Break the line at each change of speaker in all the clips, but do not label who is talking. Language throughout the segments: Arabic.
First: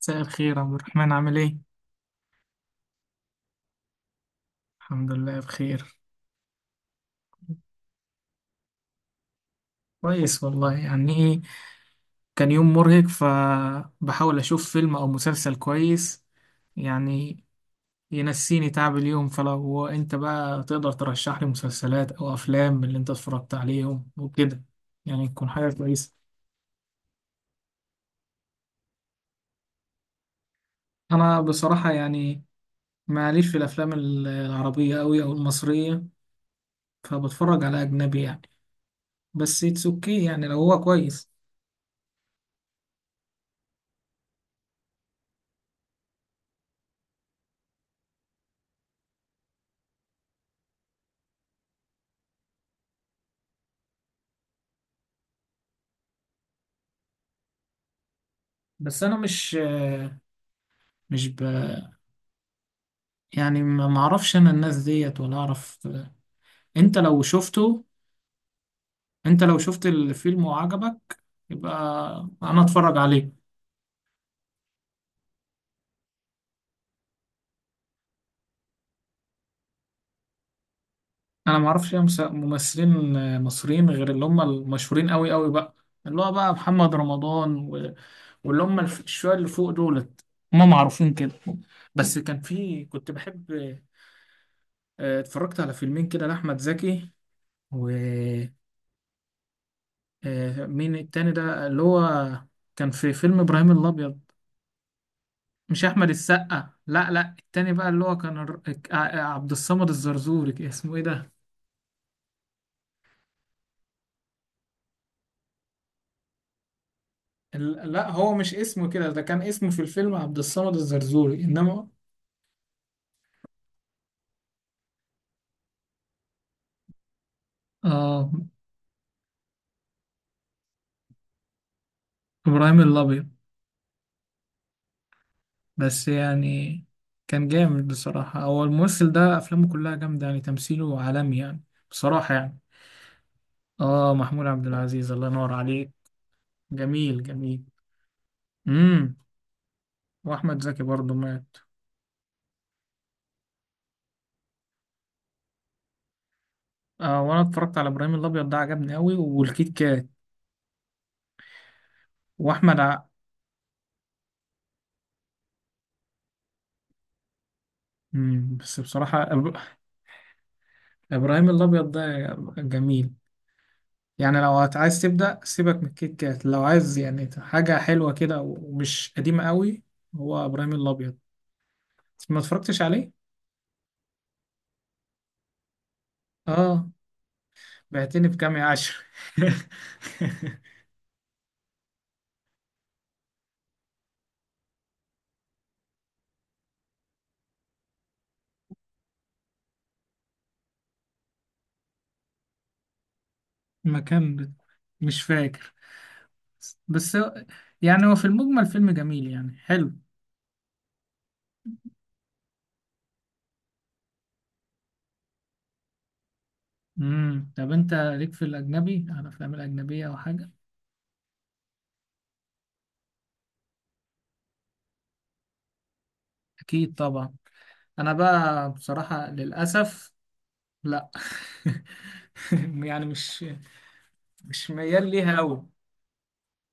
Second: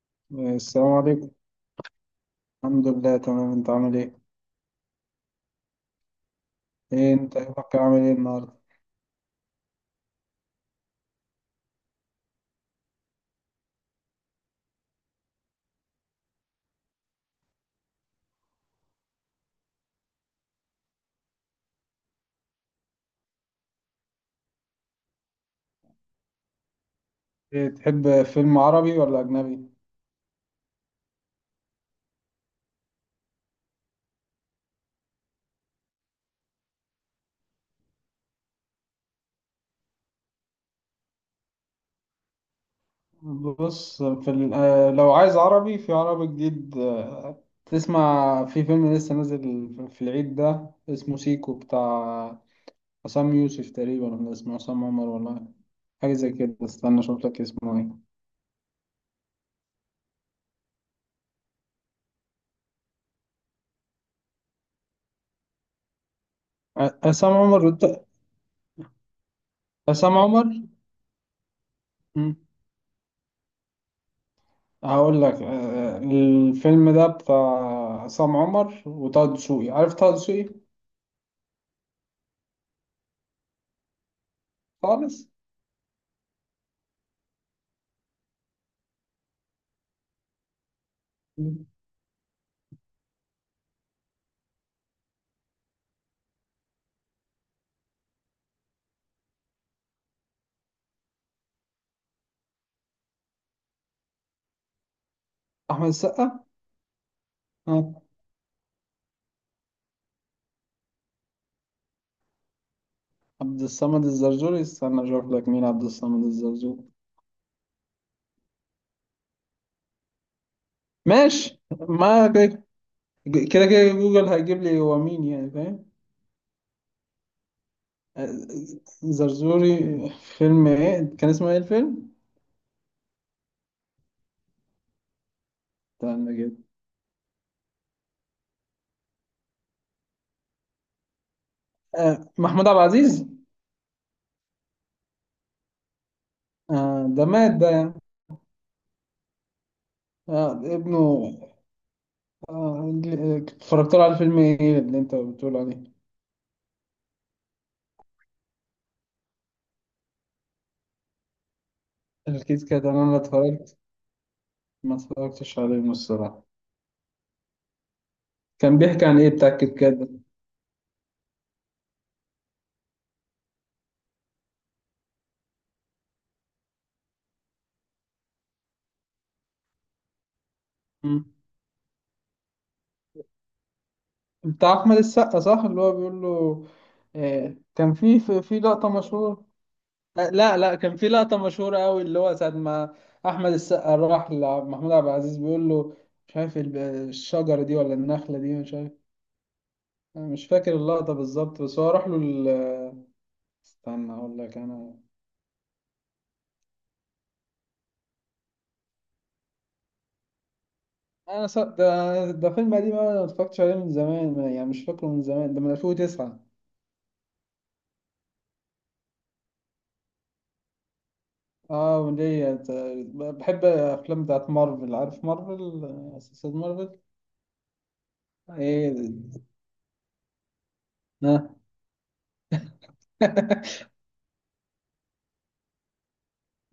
مساء الخير عبد
السلام
الرحمن،
عليكم.
عامل ايه؟
الحمد لله تمام. انت عامل ايه؟
الحمد لله بخير.
ايه انت يومك عامل ايه النهارده؟
كويس والله. يعني ايه، كان يوم مرهق فبحاول اشوف فيلم او مسلسل كويس يعني ينسيني تعب اليوم. فلو انت بقى تقدر ترشح لي مسلسلات او افلام من اللي انت اتفرجت عليهم وكده، يعني تكون حاجة كويسة.
ايه تحب فيلم عربي ولا اجنبي؟
انا بصراحة يعني معليش في الافلام العربية قوي او المصرية، فبتفرج على اجنبي يعني. بس اتس اوكي يعني لو هو كويس.
بص، في ال- آه، لو عايز عربي، في عربي جديد تسمع في فيلم لسه نازل في العيد ده اسمه سيكو، بتاع عصام يوسف تقريبا، ولا اسمه عصام عمر، ولا حاجه زي كده. استنى اشوف لك اسمه ايه.
بس انا مش مش ب... يعني ما اعرفش انا الناس ديت ولا اعرف. انت لو
عصام عمر.
شفته انت لو شفت
عصام
الفيلم
عمر.
وعجبك يبقى انا اتفرج عليه.
هقول لك، الفيلم ده بتاع عصام عمر وطه دسوقي. عارف طه دسوقي؟
انا ما اعرفش أي ممثلين مصريين غير اللي هم المشهورين
خالص.
قوي قوي بقى، اللي هو بقى محمد رمضان واللي هم الشوية اللي فوق دولت، هم معروفين كده. بس كان في، كنت بحب، اتفرجت على فيلمين كده لأحمد زكي. و آه، مين التاني ده اللي هو، كان في فيلم إبراهيم الأبيض. مش
احمد
احمد
السقا.
السقا، لا لا، التاني بقى اللي
ها.
هو كان عبد الصمد الزرزوري، اسمه ايه ده.
عبد الصمد الزرزوري؟ استنى اشوف لك مين عبد الصمد الزرزوري.
لا، هو مش اسمه كده، ده كان اسمه في الفيلم عبد الصمد الزرزوري،
ماشي،
انما
ما كده، كده كده جوجل هيجيب لي هو مين، يعني فاهم. آه،
اه،
زرزوري. فيلم ايه؟ كان اسمه ايه الفيلم؟
ابراهيم الابيض. بس
استنى كده.
يعني كان جامد بصراحة، هو الممثل ده افلامه كلها جامدة يعني، تمثيله عالمي يعني، بصراحة يعني.
محمود عبد العزيز.
اه، محمود عبد العزيز. الله ينور عليك. جميل
ده مات
جميل.
ده يعني.
امم واحمد زكي برضه
ابنه.
مات.
اتفرجت له على فيلم ايه اللي انت بتقول عليه؟
وانا اتفرجت على ابراهيم الابيض ده، عجبني قوي، والكيت كات
الكيت
واحمد.
كات انا ما اتفرجت ما اتفرجتش عليه الصراحه.
مم.
كان
بس
بيحكي عن
بصراحة
ايه بتاع الكيت كات ده؟
إبراهيم الأبيض ده جميل يعني. لو عايز تبدأ سيبك من الكيت كات لو عايز يعني حاجة حلوة كده ومش قديمة قوي. هو إبراهيم الأبيض،
مم.
ما اتفرجتش عليه؟
بتاع احمد السقا، صح؟ اللي هو بيقول له.
آه.
آه، كان في
بعتني بكام يا
لقطه
عشر.
مشهوره. آه لا لا، كان في لقطه مشهوره قوي، اللي هو ساعه ما احمد السقا راح لمحمود عبد العزيز بيقول له، مش عارف الشجره دي ولا النخله دي، مش عارف. أنا مش فاكر اللقطه بالظبط، بس هو راح له استنى اقول
مكان،
لك انا.
مش فاكر، بس يعني هو في المجمل فيلم جميل يعني، حلو.
ده فيلم قديم أوي، انا ما اتفرجتش عليه من زمان، يعني مش فاكره من زمان، ده من 2009.
طب انت ليك في الاجنبي، على الافلام الاجنبيه او حاجه؟
اه، وليا. بحب الافلام بتاعت مارفل. عارف مارفل؟ سلسلة
اكيد
مارفل.
طبعا. انا بقى
ايه ده؟
بصراحه للاسف لا.
ها.
يعني مش مش ميال ليها قوي.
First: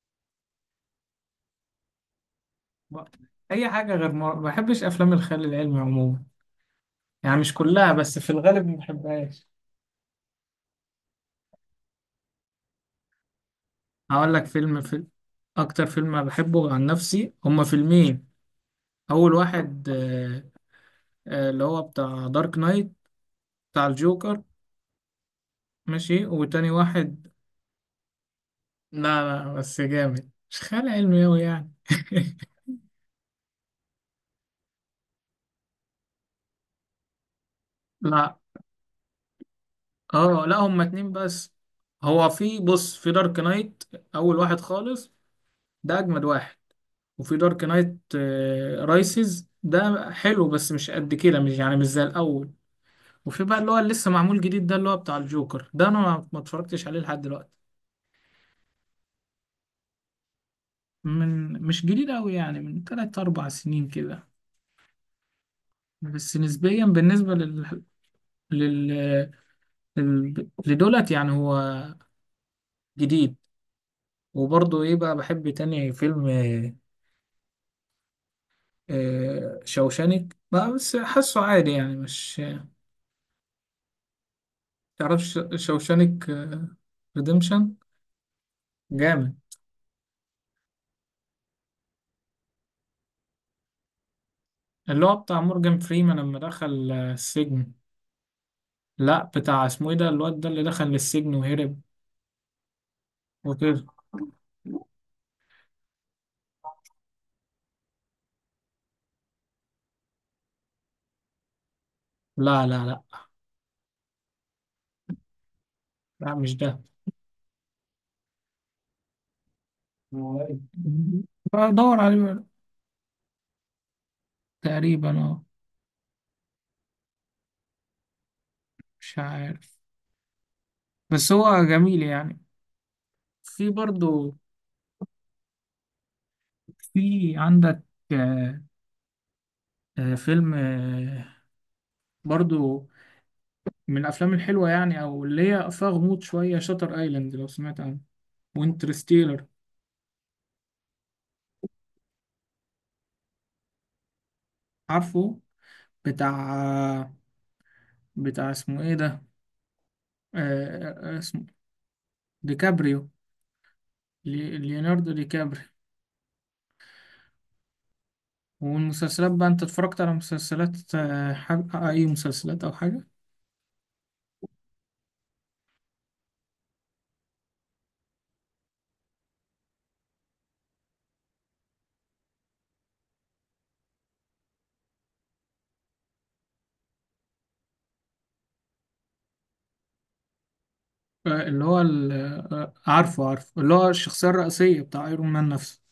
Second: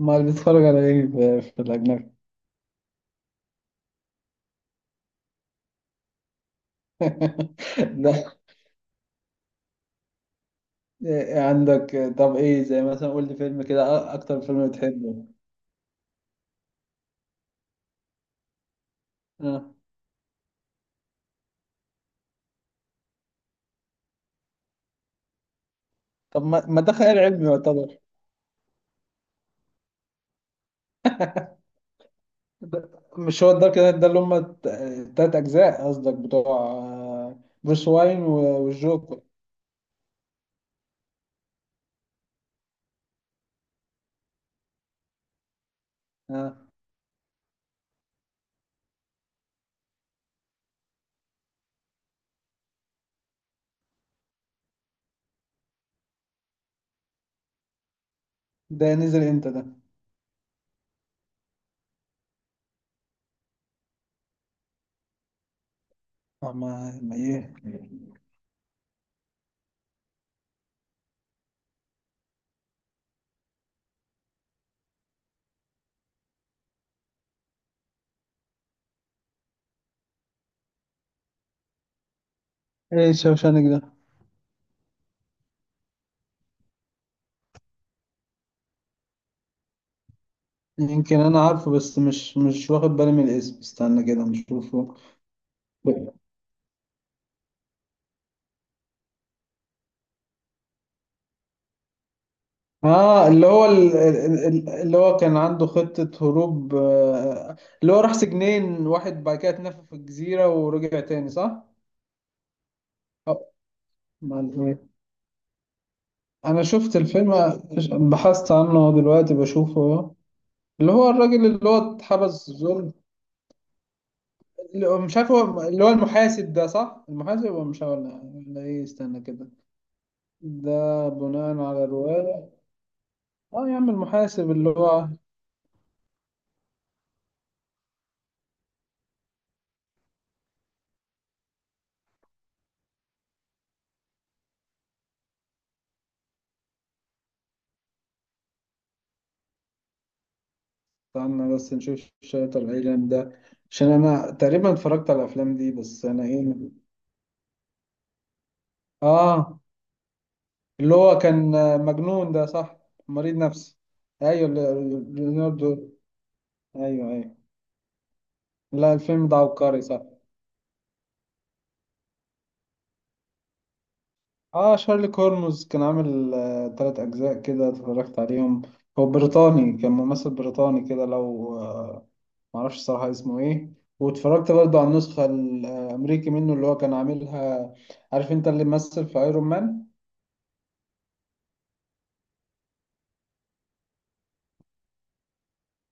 امال بتتفرج على ايه في الاجنبي؟
اي حاجه غير ما بحبش افلام الخيال العلمي عموما، يعني مش كلها، بس في
لا.
الغالب ما بحبهاش.
إيه عندك؟ طب ايه، زي مثلا قول لي فيلم كده.
هقول
اكتر
لك
فيلم
فيلم.
بتحبه.
اكتر فيلم بحبه عن نفسي هما فيلمين. اول
آه.
واحد اللي هو بتاع دارك نايت، بتاع الجوكر. ماشي،
طب ما
وتاني
ما ده خيال
واحد،
علمي يعتبر.
لا لا، بس جامد، مش خيال علمي قوي يعني.
ده- مش هو الدارك نايت ده اللي هم التلات أجزاء قصدك، بتوع بروس واين
لا،
والجوكر؟
اه لا، هما اتنين بس. هو في، بص، في دارك نايت اول واحد خالص، ده اجمد واحد.
آه،
وفي دارك نايت رايسز ده حلو بس مش قد كده، مش يعني مش زي الاول. وفي بقى اللي هو اللي لسه معمول جديد ده، اللي هو بتاع الجوكر ده، انا ما اتفرجتش عليه لحد دلوقتي.
ده نزل امتى ده؟
من، مش جديد قوي يعني، من 3 4 سنين كده، بس
آه،
نسبيا
ما ما
بالنسبة
ايه؟
لل... لدولت، يعني هو جديد. وبرضه ايه بقى، بحب تاني فيلم شوشانك، ما بس حاسه عادي يعني، مش.
ايه شوشانك ده؟
تعرفش شوشانك ريديمشن؟ جامد.
يمكن انا عارفه، بس مش واخد بالي من الاسم. استنى كده نشوفه.
اللي هو بتاع مورجان فريمان لما دخل السجن. لا، بتاع اسمه ايه ده، الواد ده اللي دخل للسجن وهرب
اه، اللي هو
وكده.
اللي هو كان عنده خطة هروب. اللي هو راح سجنين، واحد بعد كده اتنفى في الجزيرة ورجع تاني، صح؟
لا لا لا
آه، ما
لا، مش
انا
ده.
شفت الفيلم. بحثت عنه دلوقتي، بشوفه.
هو إيه؟
اللي هو الراجل اللي هو
بدور عليه بقى.
اتحبس ظلم.
تقريبا
مش عارف
اه.
هو اللي هو المحاسب ده، صح؟ المحاسب، هو مش ولا ايه،
مش
استنى كده.
عارف،
ده
بس
بناء
هو
على
جميل يعني.
رواية. اه
في
يا عم،
برضو،
المحاسب، اللي هو.
في عندك آه، فيلم برضو من الافلام الحلوه يعني، او اللي هي فيها غموض شويه، شاتر ايلاند لو سمعت عنه، وانترستيلر.
استنى بس نشوف شريط العيلان ده، عشان انا تقريبا اتفرجت على
عارفه.
الافلام دي. بس انا
بتاع
ايه.
بتاع اسمه ايه ده،
اه، اللي هو كان
اسمه
مجنون ده، صح؟
ديكابريو.
مريض نفسي. ايوه،
ليوناردو ديكابريو.
ليوناردو. ايوه ايوه. لا، الفيلم
والمسلسلات
ده
بقى، انت
عبقري،
اتفرجت
صح.
على مسلسلات اي مسلسلات او حاجه؟
اه، شارلي كورموز كان عامل تلات أجزاء كده، اتفرجت عليهم. هو بريطاني، كان ممثل بريطاني كده، لو آه معرفش الصراحة اسمه ايه. واتفرجت برضو على النسخة الأمريكي منه، اللي هو كان عاملها. عارف انت اللي مثل في ايرون مان؟
اللي هو ال... آه، عارفه عارفه، اللي هو الشخصيه الرئيسيه بتاع ايرون مان نفسه.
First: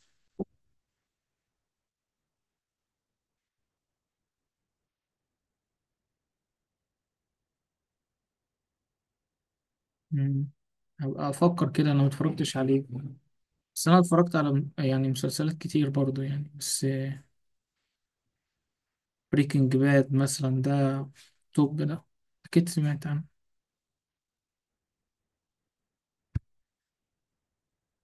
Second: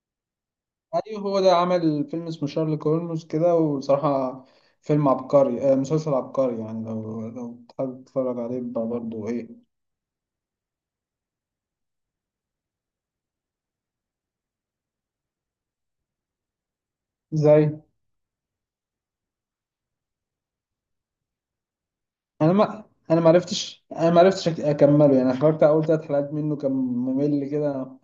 ايوه، هو ده، عمل فيلم اسمه شارلي كورموز كده، وصراحة فيلم عبقري، مسلسل عبقري. يعني لو حابب تتفرج عليه بقى برضو، ايه.
مم. هبقى افكر كده، انا ما اتفرجتش عليه. بس انا اتفرجت على يعني مسلسلات كتير برضو يعني، بس
زي
بريكنج باد مثلا ده، توب ده،
انا
اكيد
ما.
سمعت عنه.
انا ما عرفتش اكمله، يعني اتفرجت على اول ثلاث حلقات منه، كان ممل كده.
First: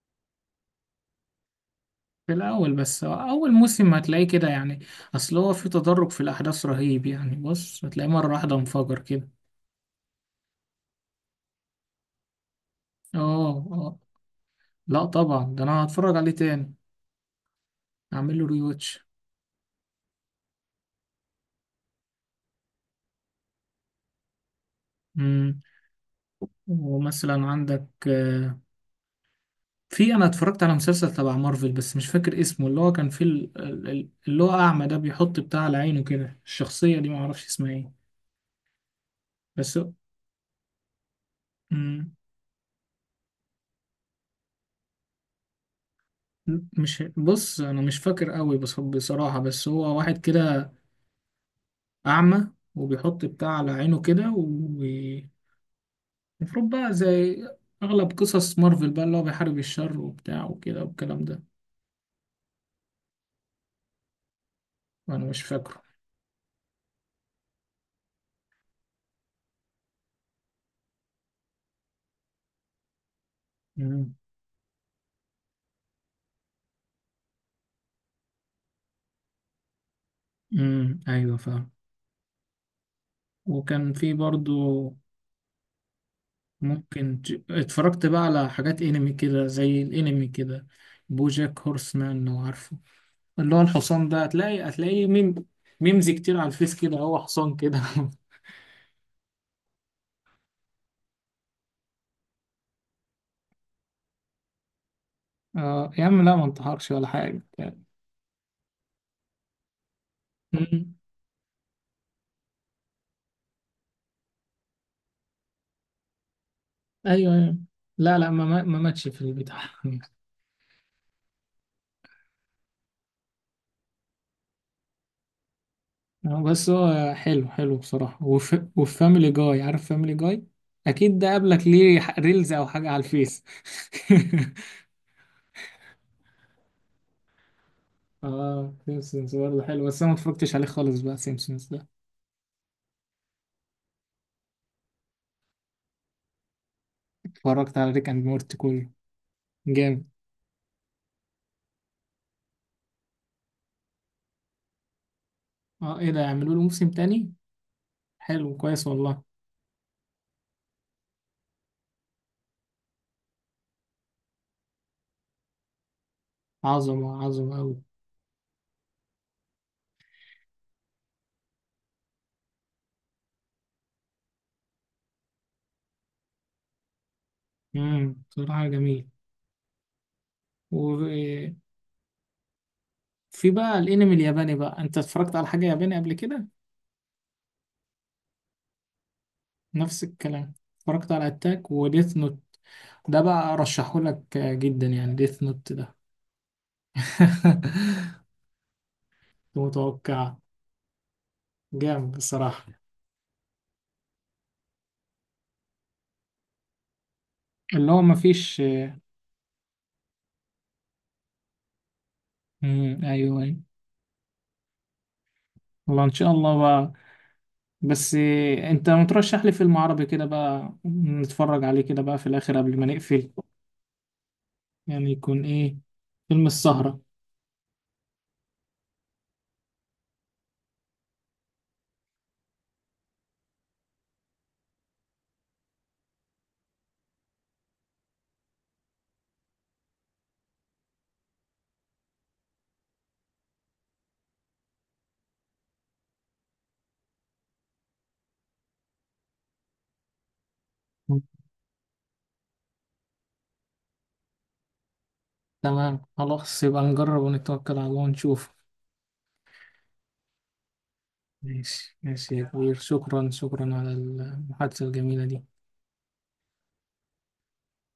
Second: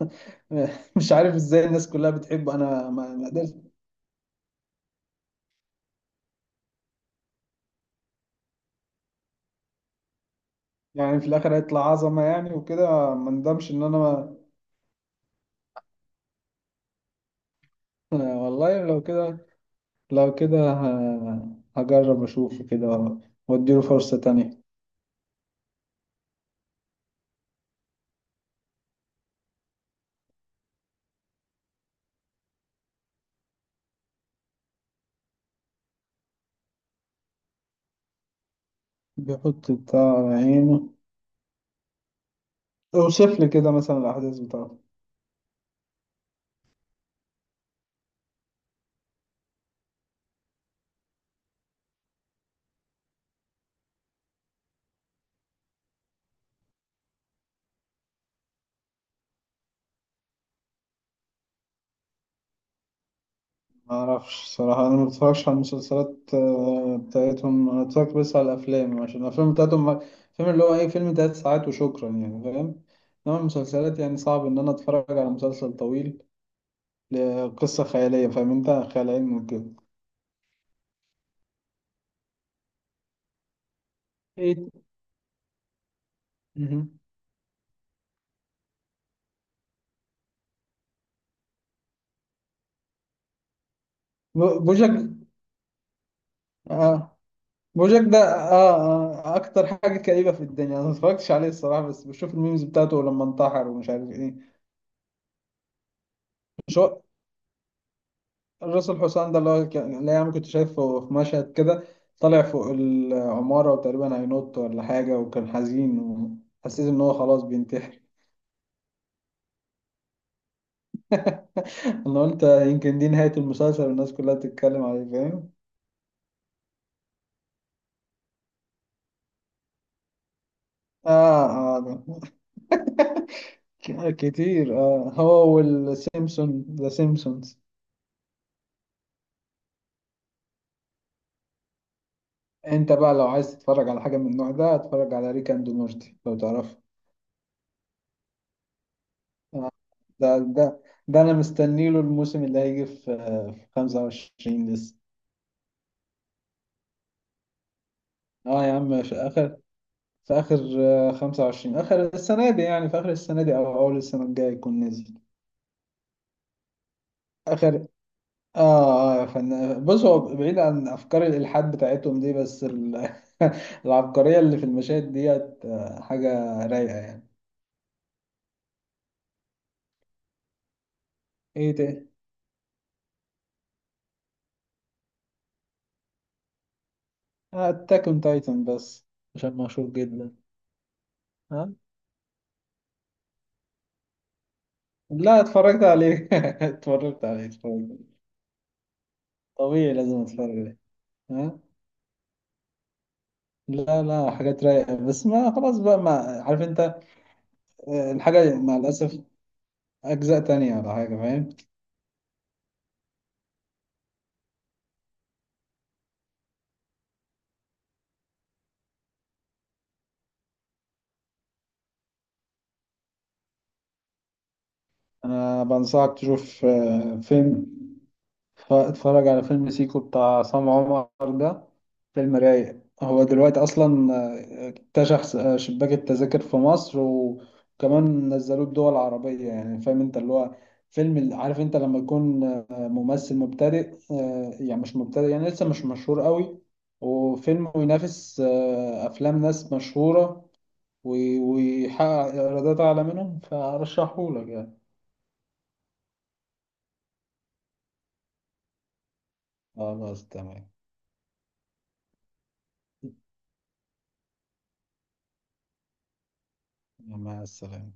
مش عارف ازاي الناس كلها
في
بتحبه،
الاول
انا
بس،
ما ما
اول
قدرت.
موسم هتلاقيه كده يعني، اصل هو في تدرج في الاحداث رهيب يعني، بص هتلاقيه مره واحده انفجر كده.
يعني في الاخر هيطلع عظمه، يعني وكده ما
اه
ندمش ان
اه،
انا.
لا طبعا ده انا هتفرج عليه تاني، اعمل له
والله
ريواتش.
لو كده، لو كده ه- هجرب اشوف كده واديله فرصه تانية.
امم ومثلا عندك آه، في انا اتفرجت على مسلسل تبع مارفل بس مش فاكر اسمه، اللي هو كان فيه اللي هو اعمى ده، بيحط بتاع على عينه كده، الشخصيه دي ما اعرفش اسمها ايه
بيحط
بس.
بتاع عينه.
مم.
اوصف لي كده مثلا الاحداث بتاعته.
مش، بص، انا مش فاكر قوي بس بصراحة، بس هو واحد كده اعمى وبيحط بتاع على عينه كده، ومفروض بقى زي اغلب قصص مارفل بقى اللي هو بيحارب الشر وبتاع وكده والكلام ده.
ما اعرفش صراحة، انا ما
وانا مش
بتفرجش على
فاكره.
المسلسلات بتاعتهم. انا اتفرجت بس على الافلام، عشان الافلام بتاعتهم فيلم، اللي هو ايه، فيلم تلات ساعات وشكرا، يعني فاهم. انما المسلسلات
امم
يعني صعب ان انا اتفرج على مسلسل طويل لقصة خيالية، فاهم انت، خيال علمي وكده.
أمم، ايوه فاهم. وكان في
ايه؟
برضو،
مهم.
ممكن اتفرجت بقى على حاجات انمي كده، زي الانمي كده، بوجاك هورسمان لو عارفه، اللي هو الحصان ده، هتلاقي
بوجك.
هتلاقيه ميم، ميمز كتير على الفيس كده،
آه.
هو حصان كده.
بوجك ده. آه اكتر حاجة كئيبة في الدنيا. انا ما اتفرجتش عليه الصراحة، بس بشوف الميمز بتاعته لما انتحر ومش عارف ايه.
اه يا عم، لا، ما
مش
انتحرش
هو
ولا حاجة يعني.
الراس الحسام ده، اللي هو كان اللي يعني كنت
أمم.
شايفه في مشهد كده، طالع فوق العمارة وتقريبا هينط ولا حاجة وكان حزين، وحسيت إن هو
ايوه
خلاص
ايوه،
بينتحر.
لا لا، ما ماتش في البتاع.
أنا قلت يمكن دي نهاية المسلسل والناس كلها بتتكلم عليه، فاهم؟
بس هو حلو، حلو بصراحة. وفاميلي جاي، عارف فاميلي جاي، اكيد ده
آه.
قابلك ليه
آه
ريلز او
ده.
حاجة على الفيس.
كتير. هو والسيمسون، ذا سيمسونز.
اه، سيمسونز برضه حلو، بس انا ما اتفرجتش عليه خالص بقى سيمسونز ده.
أنت بقى لو عايز تتفرج على حاجة من النوع ده، اتفرج على ريك أند مورتي لو تعرفه.
اتفرجت على ريك اند مورتي كله،
آه،
جامد.
ده ده ده أنا مستنيله. الموسم اللي هيجي في 25 لسه.
اه ايه ده، يعملوا له موسم تاني؟ حلو،
اه يا
كويس
عم، في
والله.
اخر، 25، اخر السنه دي، يعني في اخر السنه دي او اول السنه الجايه يكون نزل.
عظمة عظمة أوي.
اخر اه يا فنان، بص، هو بعيد عن افكار الالحاد بتاعتهم دي، بس العبقريه اللي في المشاهد ديت حاجه رايقه يعني.
بصراحة جميل.
ايه ده؟
في بقى الانمي الياباني بقى، انت اتفرجت على حاجة ياباني قبل كده؟
اتاك اون تايتن، بس عشان مشهور
نفس
جدا.
الكلام، اتفرجت على اتاك
ها.
وديث نوت، ده بقى ارشحهولك جدا يعني،
لا،
ديث نوت
اتفرجت
ده.
عليه. اتفرجت عليه اتفرجت عليه. طبيعي لازم
متوقع.
اتفرج عليه. ها.
جامد بصراحة.
لا لا، حاجات رايقه، بس ما خلاص بقى، ما عارف انت،
اللي هو
الحاجة
مفيش.
مع الأسف أجزاء تانية ولا حاجة، فاهم.
مم. ايوه ايوه. والله ان شاء الله بقى. بس انت مترشح لي فيلم عربي كده بقى نتفرج عليه كده بقى في الاخر قبل ما نقفل، يعني يكون
أنا
ايه؟
بنصحك
فيلم
تشوف
السهرة.
اتفرج على فيلم سيكو بتاع عصام عمر ده. فيلم رايق هو دلوقتي أصلا. اكتشف شباك التذاكر في مصر، وكمان نزلوه الدول العربية، يعني فاهم أنت، اللي هو فيلم عارف أنت لما يكون ممثل مبتدئ، يعني مش مبتدئ، يعني لسه مش مشهور قوي، وفيلم ينافس أفلام ناس مشهورة، ويحقق إيرادات أعلى منهم، فأرشحهولك يعني.
تمام، خلاص، يبقى نجرب ونتوكل على الله ونشوف.
خلاص تمام.
ماشي ماشي يا كبير، شكرا شكرا على المحادثة الجميلة دي.
مع السلامة.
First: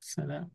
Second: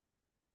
سلام.